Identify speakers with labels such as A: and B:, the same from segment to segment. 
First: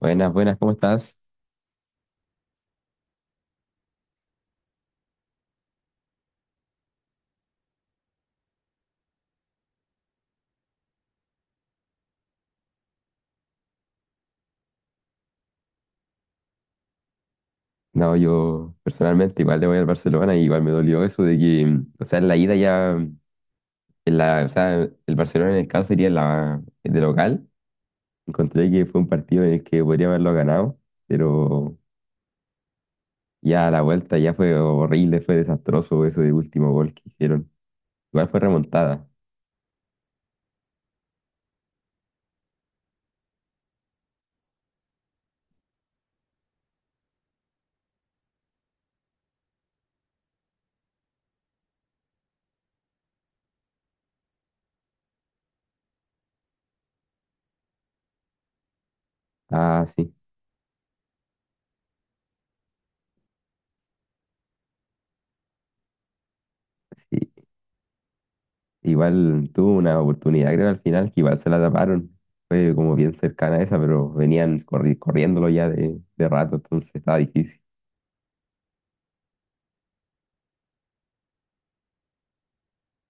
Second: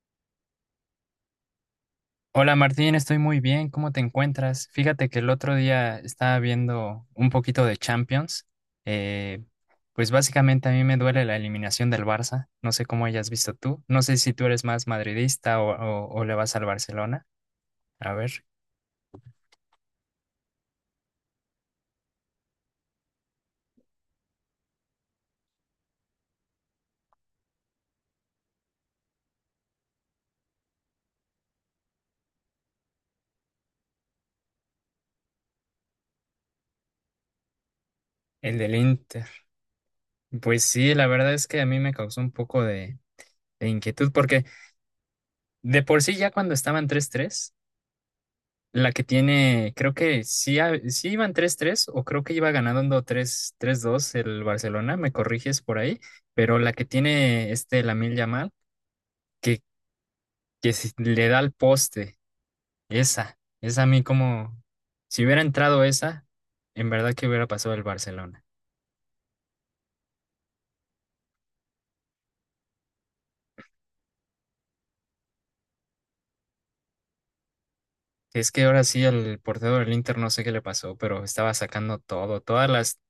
A: Buenas, buenas, ¿cómo estás?
B: Hola Martín, estoy muy bien. ¿Cómo te encuentras? Fíjate que el otro día estaba viendo un poquito de Champions. Eh, pues básicamente a mí me duele la eliminación del Barça. No sé cómo hayas visto tú. No sé si tú eres más madridista o le vas al Barcelona. A
A: No,
B: ver,
A: yo personalmente igual le voy al Barcelona y igual me dolió eso de o sea, en la ida ya, o sea, el Barcelona en el caso sería la, de local. Encontré que fue un partido en el que podría haberlo ganado, pero ya a la vuelta ya fue horrible, fue desastroso eso de último gol que hicieron. Igual fue
B: el del
A: remontada.
B: Inter. Pues sí, la verdad es que a mí me causó un poco de inquietud porque de por sí ya cuando estaban 3-3. La que tiene, creo que sí, sí iban 3-3 o creo que iba ganando 3 3-2 el Barcelona, me corriges por ahí, pero la que tiene este Lamine Yamal, que,
A: Ah, sí,
B: que si le da al poste, esa a mí como, si hubiera entrado esa, en verdad que
A: sí.
B: hubiera pasado el Barcelona.
A: Igual tuvo una oportunidad, creo, al final, que igual se la taparon. Fue como bien cercana a esa, pero venían corriéndolo ya de rato, entonces estaba difícil.
B: Es que ahora sí el portero del Inter no sé qué le pasó, pero estaba sacando todo, todas las,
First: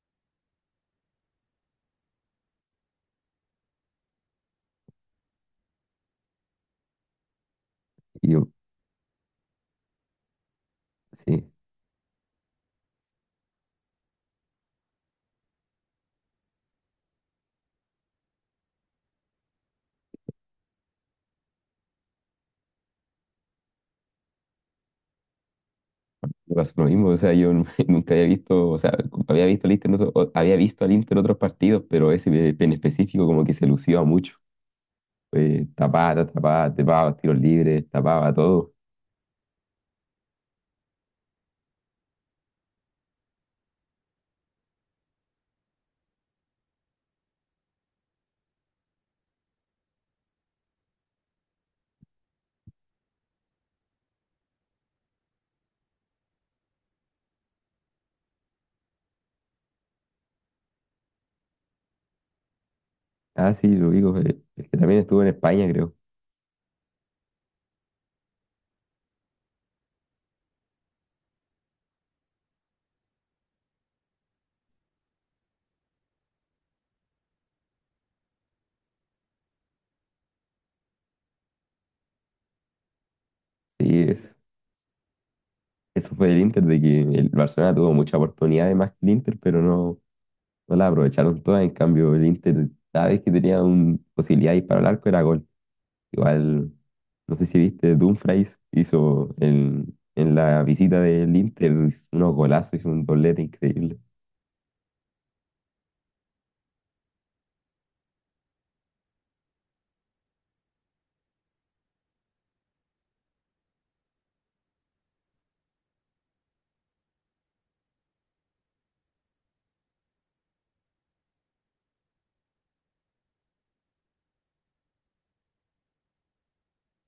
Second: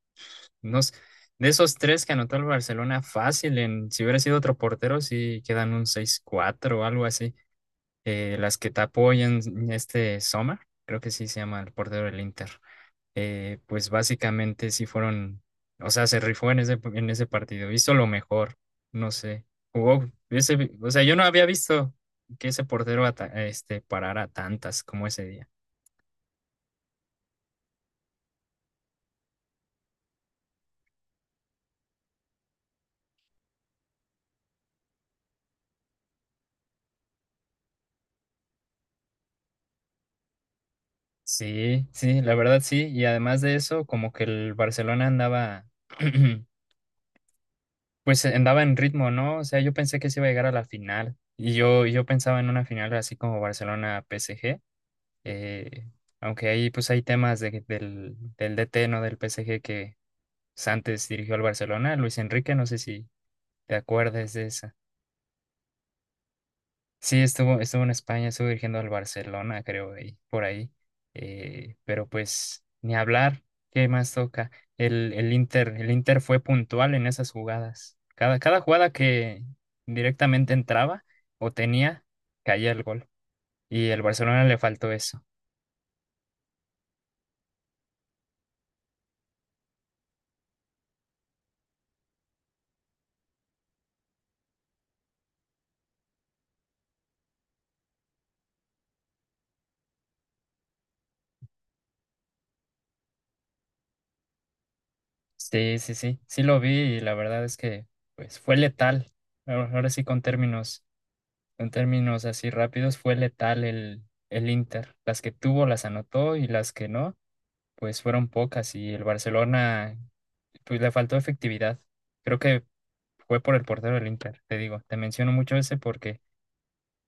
B: unos, de esos tres que anotó el Barcelona fácil, en, si hubiera sido otro portero, sí quedan un 6-4 o algo así.
A: Y yo,
B: Las que te apoyan este Sommer, creo que sí se
A: sí,
B: llama el portero del Inter. Pues básicamente sí fueron, o sea, se rifó en ese partido, hizo lo mejor, no sé, jugó, o sea, yo no había visto que ese portero este, parara tantas como ese día.
A: me pasó lo mismo. O sea, nunca había visto, o sea, como había visto al Inter, en había visto al Inter en otros partidos, pero ese en específico como que se lució mucho. Tapaba, tapaba, tapaba, tiros libres, tapaba todo.
B: Sí, sí, la verdad sí, y además de eso, como que el Barcelona andaba, pues andaba en ritmo, ¿no? O sea, yo pensé que se iba a llegar a la final, y yo pensaba en una final así como Barcelona PSG. Eh, Aunque ahí pues hay temas del DT, ¿no? Del PSG que pues, antes dirigió al Barcelona, Luis Enrique, no sé si
A: Ah, sí,
B: te
A: lo digo,
B: acuerdas de
A: es
B: esa.
A: que también estuvo en España, creo.
B: Sí, estuvo en España, estuvo dirigiendo al Barcelona, creo, ahí, por ahí. Pero pues ni hablar, ¿qué más toca? El Inter fue puntual en esas jugadas. Cada jugada que directamente entraba o tenía, caía el gol. Y
A: Sí,
B: el
A: es,
B: Barcelona le faltó eso.
A: eso fue el Inter, de que el Barcelona tuvo muchas oportunidades más que el Inter, pero no. No la aprovecharon todas, en cambio el Inter cada vez que tenía una posibilidad de disparar al arco era gol. Igual, no sé si viste, Dumfries hizo en la visita del Inter unos golazos, hizo un doblete increíble.
B: Sí, sí, sí, sí lo vi y la verdad es que pues fue letal. Ahora sí con términos así rápidos, fue letal el Inter. Las que tuvo las anotó y las que no, pues fueron pocas y el Barcelona pues le faltó efectividad. Creo que fue por el portero del Inter, te digo, te menciono mucho ese porque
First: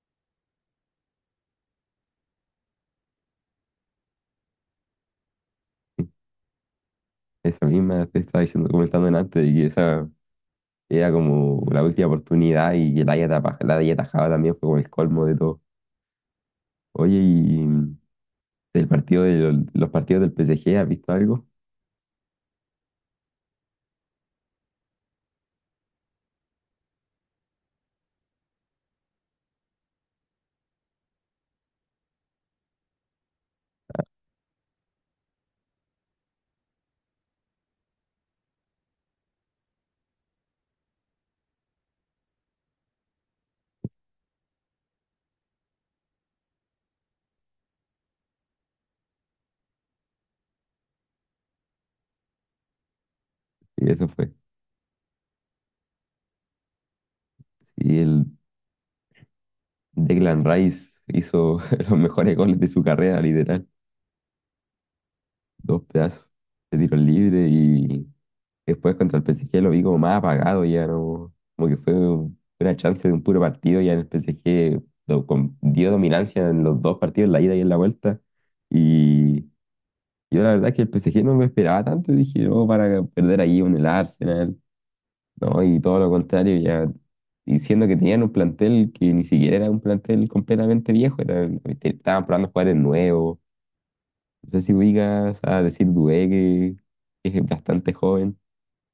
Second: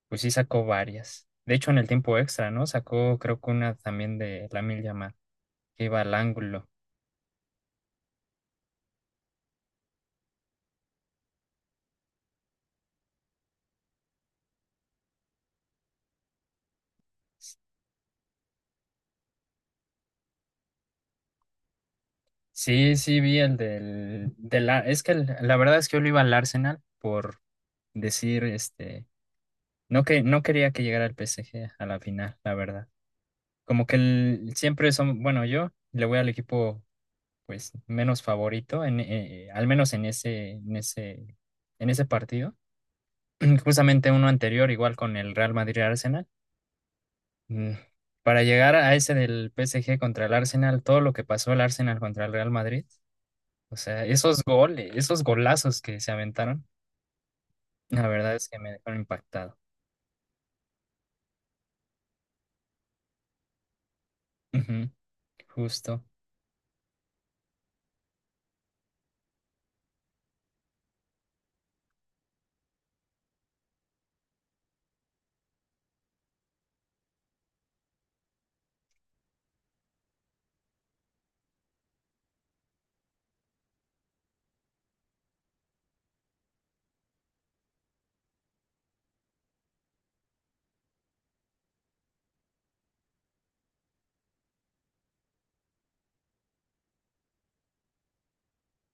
B: pues sí sacó varias. De hecho en el tiempo extra, ¿no? Sacó creo que una también de Lamine Yamal que iba al ángulo.
A: Esa misma te estaba diciendo, comentando antes, de que esa era como la última oportunidad y que la haya atajado también fue como el colmo de todo. Oye, y del partido de los partidos del PSG, ¿has visto algo?
B: Sí, sí, vi el del es que la verdad es que yo le iba al Arsenal por decir, este, no que no quería que llegara el PSG a la final, la verdad. Como que siempre son, bueno, yo le voy al equipo pues menos favorito en al menos en ese partido. Justamente uno anterior igual con el Real Madrid y Arsenal. Mm, Para llegar a ese del PSG contra el Arsenal, todo lo que pasó el Arsenal contra el Real Madrid. O
A: Y
B: sea,
A: eso fue.
B: esos goles, esos golazos que se aventaron,
A: Y
B: la
A: el
B: verdad es que me dejaron impactado.
A: Declan Rice hizo los mejores goles de su carrera, literal.
B: Ujú,
A: Dos
B: justo.
A: pedazos de tiro libre y después contra el PSG lo vi como más apagado ya, ¿no? Como que fue una chance de un puro partido ya en el PSG dio dominancia en los dos partidos, en la ida y en la vuelta. Y yo la verdad es que el PSG no me esperaba tanto, dije, no, para perder ahí con el Arsenal, ¿no? Y todo lo contrario, ya diciendo que tenían un plantel que ni siquiera era un plantel completamente viejo, era, estaban probando jugadores nuevos. No sé si ubicas a decir Dubé, que es bastante joven.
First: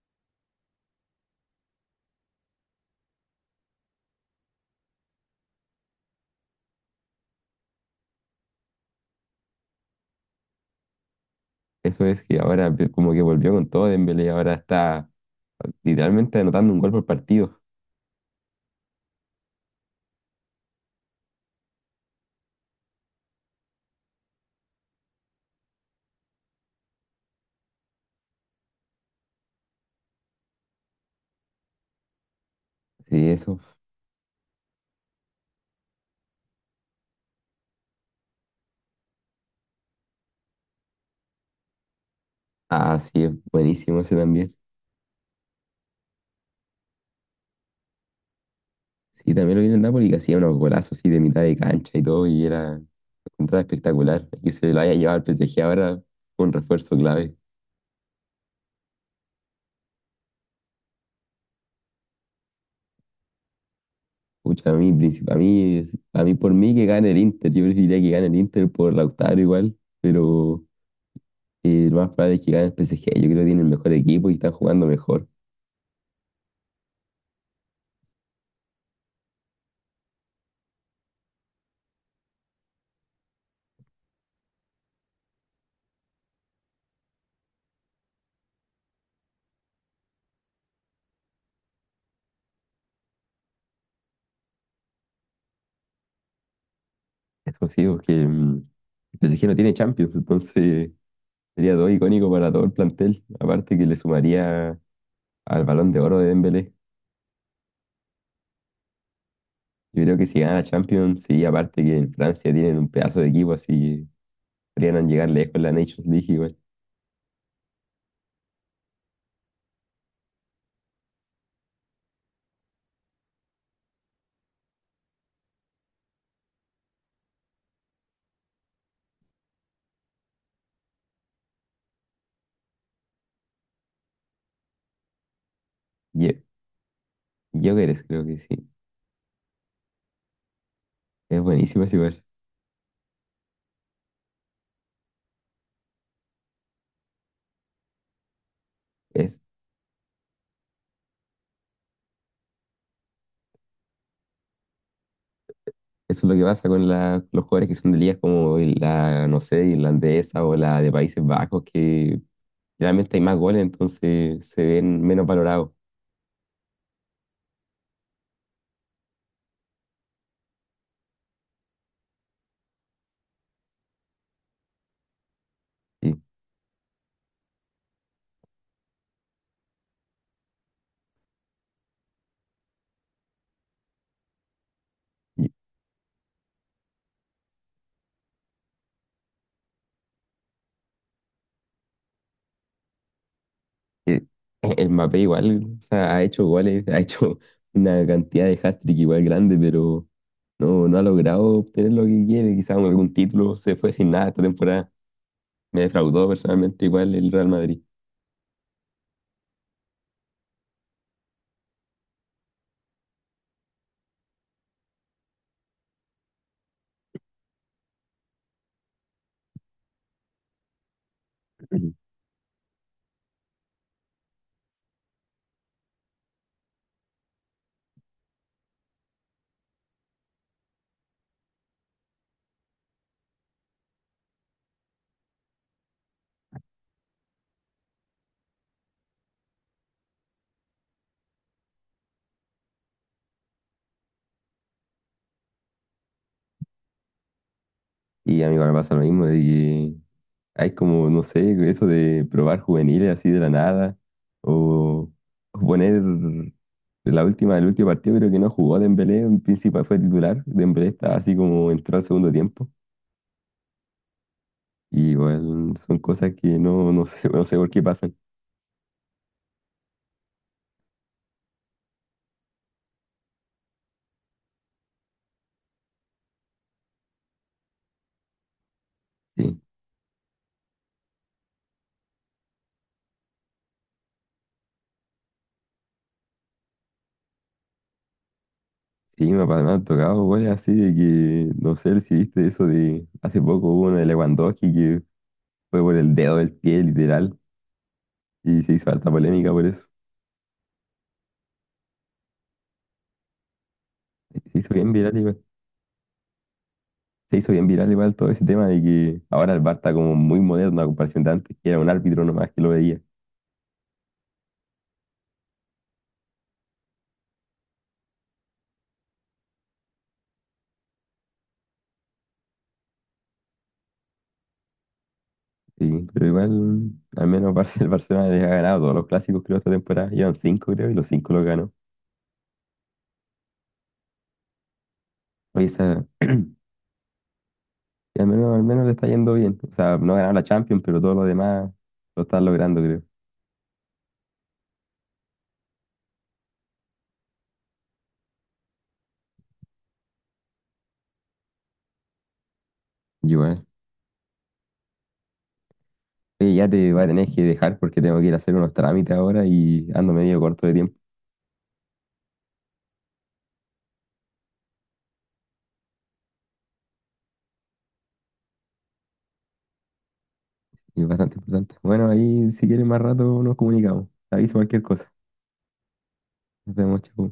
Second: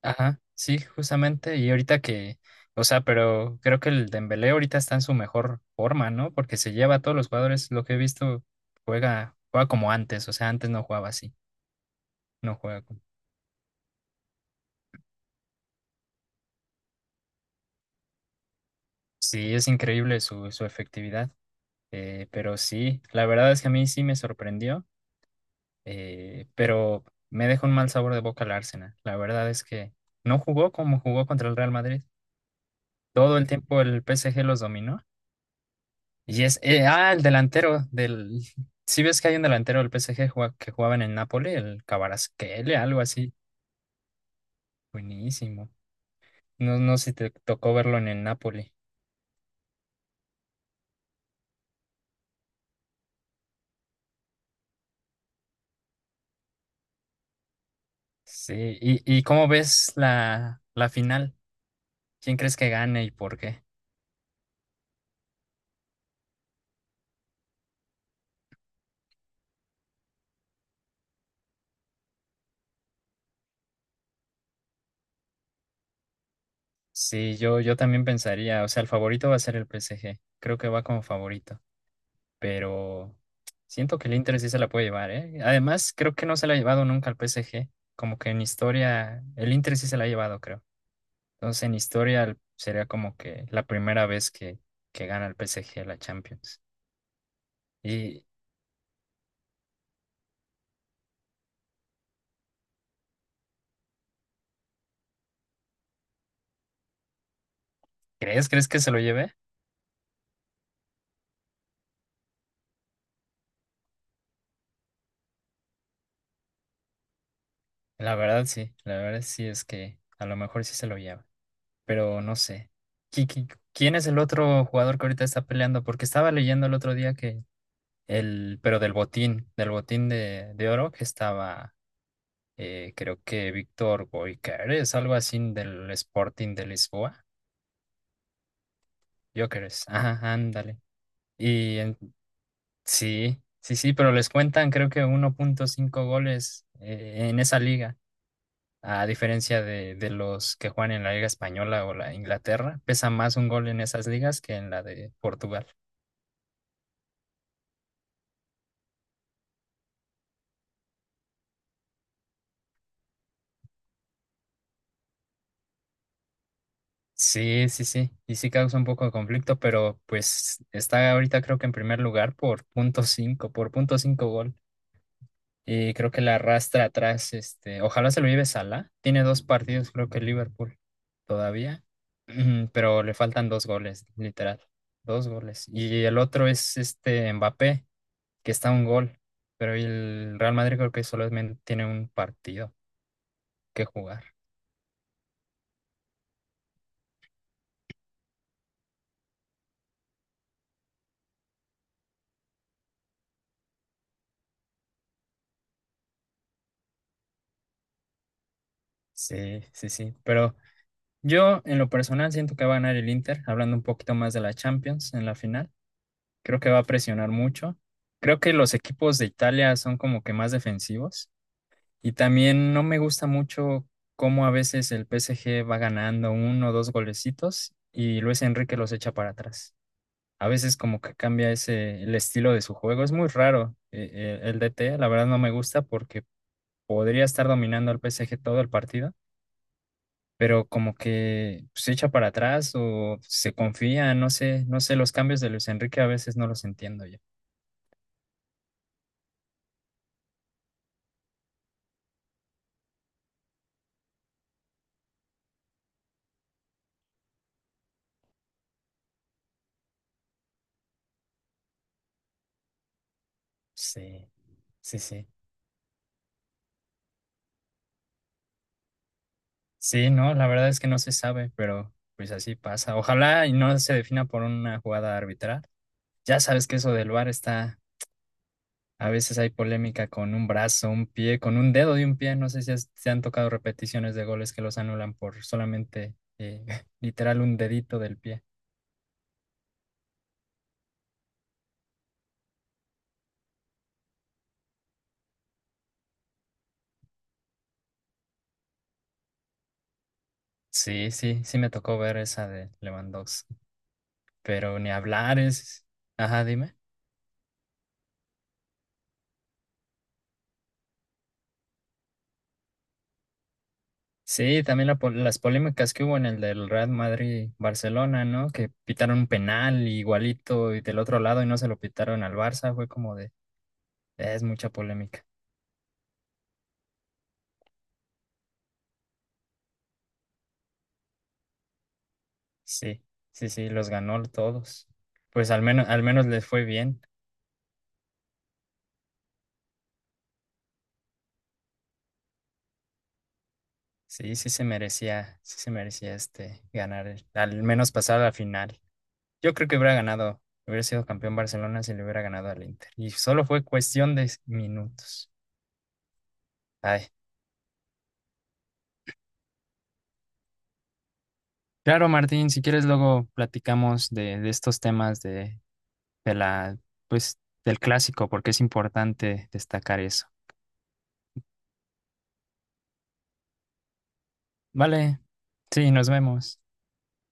B: Ajá, sí, justamente. Y ahorita que, o sea, pero creo que el Dembélé ahorita está en su mejor forma, ¿no? Porque se lleva a todos los jugadores. Lo que he visto, juega como antes. O sea, antes no jugaba así.
A: Eso es que
B: No
A: ahora
B: juega como.
A: como que volvió con todo Dembélé, ahora está literalmente anotando un gol por partido.
B: Sí, es increíble su efectividad. Pero sí, la verdad es que a mí sí me sorprendió. Pero me deja un mal sabor de boca el Arsenal. La verdad es que no jugó como jugó contra el Real Madrid.
A: Sí,
B: Todo el
A: eso.
B: tiempo el PSG los dominó. El delantero del, si ves que hay un delantero del PSG que jugaba en el Napoli, el Kvaratskhelia,
A: Ah,
B: algo
A: sí, es
B: así.
A: buenísimo ese también.
B: Buenísimo. No, no sé si te tocó verlo en el Napoli.
A: Sí, también lo vi en el Napoli que hacía unos golazos así de mitad de cancha y todo, y era contra espectacular. Y que se lo haya llevado al PSG ahora fue un refuerzo clave.
B: Sí, ¿y cómo ves la final? ¿Quién crees que gane y por qué?
A: Pucha, a a a mí por mí que gane el Inter. Yo preferiría que gane el Inter por Lautaro igual, pero y lo más probable es que gane el PSG. Yo creo que tiene el mejor equipo y están jugando mejor.
B: Sí, yo también pensaría, o sea, el favorito va a ser el PSG. Creo que va como favorito. Pero siento que el Inter sí se la puede llevar, ¿eh? Además, creo que no se la ha llevado nunca al PSG. Como que en historia, el Inter sí se la ha llevado, creo. Entonces, en historia sería como que la primera vez que gana el PSG la Champions.
A: Eso sí, porque
B: ¿Y
A: mm, el PSG no tiene Champions, entonces sería todo icónico para todo el plantel. Aparte que le sumaría al Balón de Oro de Dembélé.
B: crees que se lo lleve?
A: Yo creo que si gana Champions, sí, aparte que en Francia tienen un pedazo de equipo, así que podrían llegar lejos en la Nations League igual.
B: La verdad sí es que a lo mejor sí se lo lleva, pero no sé. ¿Quién es el otro jugador que ahorita está peleando? Porque estaba leyendo el otro día que pero del botín de oro que estaba creo que Víctor Gyökeres, algo así del
A: Ye-
B: Sporting de Lisboa.
A: Gyökeres creo que sí.
B: Gyökeres, ajá, ándale.
A: Es
B: Y
A: buenísimo es
B: en-
A: igual.
B: sí, sí, sí, pero les cuentan creo que 1.5 goles en esa liga, a
A: Es,
B: diferencia de los que juegan en la Liga Española o la Inglaterra, pesa más un gol en esas ligas que en la de Portugal.
A: eso es lo que pasa con los jugadores que son de ligas como la, no sé, irlandesa o la de Países Bajos, que generalmente hay más goles, entonces se ven menos valorados.
B: Sí, sí, sí, y sí causa un poco de conflicto, pero pues está ahorita creo que en primer lugar por punto cinco gol. Y creo
A: Y,
B: que la arrastra atrás, este, ojalá se lo lleve Salah. Tiene dos partidos, creo que Liverpool todavía, pero le faltan dos goles, literal, dos
A: y,
B: goles. Y el otro es este Mbappé, que está a un gol, pero el Real Madrid creo que solamente tiene un partido que
A: eh,
B: jugar.
A: el Mbappé igual, o sea, ha hecho goles, ha hecho una cantidad de hat-trick igual grande, pero no, no ha logrado obtener lo que quiere, quizás algún título, se fue sin nada esta temporada. Me defraudó personalmente igual el Real Madrid.
B: Sí, sí, sí. Pero yo en lo personal siento que va a ganar el Inter, hablando un poquito más de la Champions en la final. Creo que va a presionar mucho. Creo que los equipos de Italia son como que más defensivos.
A: Ujú.
B: Y también no me gusta mucho cómo a veces el PSG va ganando uno o dos golecitos y Luis Enrique los echa para atrás. A veces como que cambia ese el estilo de su juego. Es muy raro el DT, la verdad no me gusta porque podría estar dominando al PSG todo el partido, pero como que se echa para atrás o se confía, no sé, no sé, los cambios de Luis Enrique a veces no los entiendo yo.
A: Y a mí igual me pasa lo mismo, de hay como, no sé, eso de probar juveniles así de la nada, o o poner la última, el último partido, creo que no jugó Dembélé, en principal fue titular, Dembélé estaba así como entró al segundo tiempo,
B: Sí, sí,
A: y
B: sí.
A: igual son cosas que no, no sé, no sé por qué pasan.
B: Sí, no, la verdad es que no se sabe, pero pues así pasa. Ojalá y no se defina por una jugada arbitral. Ya sabes que eso del VAR está, a veces hay
A: Sí,
B: polémica con un brazo, un pie, con un dedo de un pie. No sé si te han tocado repeticiones de goles que los anulan por solamente literal un dedito del pie.
A: sí, me han tocado goles así de que, no sé si viste eso de, hace poco hubo uno de Lewandowski que fue por el dedo del pie, literal, y se hizo alta polémica por eso.
B: Sí, sí, sí me tocó ver esa de Lewandowski,
A: Se hizo
B: pero ni
A: bien viral
B: hablar
A: igual.
B: es... Ajá, dime.
A: Se hizo bien viral igual todo ese tema de que ahora el VAR está como muy moderno a comparación de antes, que era un árbitro nomás que lo veía.
B: Sí, también las polémicas que hubo en el del Real Madrid-Barcelona, ¿no? Que pitaron un penal igualito y del otro lado y no se lo pitaron al Barça, fue como de, es mucha polémica.
A: Sí, pero igual, al menos el Barcelona les ha ganado todos los clásicos, creo, esta temporada. Llevan cinco, creo, y los cinco los ganó.
B: Sí, sí, sí, los ganó todos. Pues
A: Oye,
B: al menos les fue bien.
A: y al menos le está yendo bien. O sea, no ganaron la Champions, pero todo lo demás lo están logrando, creo.
B: Sí, sí se merecía este ganar, al menos pasar a la final. Yo creo que hubiera ganado, hubiera sido campeón Barcelona si le hubiera ganado al Inter. Y solo fue
A: Igual.
B: cuestión de minutos.
A: Oye, ya te voy a
B: Ay,
A: tener que dejar porque tengo que ir a hacer unos trámites ahora y ando medio corto de tiempo.
B: claro, Martín, si quieres luego platicamos de estos temas de pues, del clásico, porque es importante destacar eso.
A: Y es bastante importante. Bueno, ahí si quieres más rato nos comunicamos. Te aviso cualquier cosa.
B: Vale, sí, nos vemos.
A: Nos vemos, chao.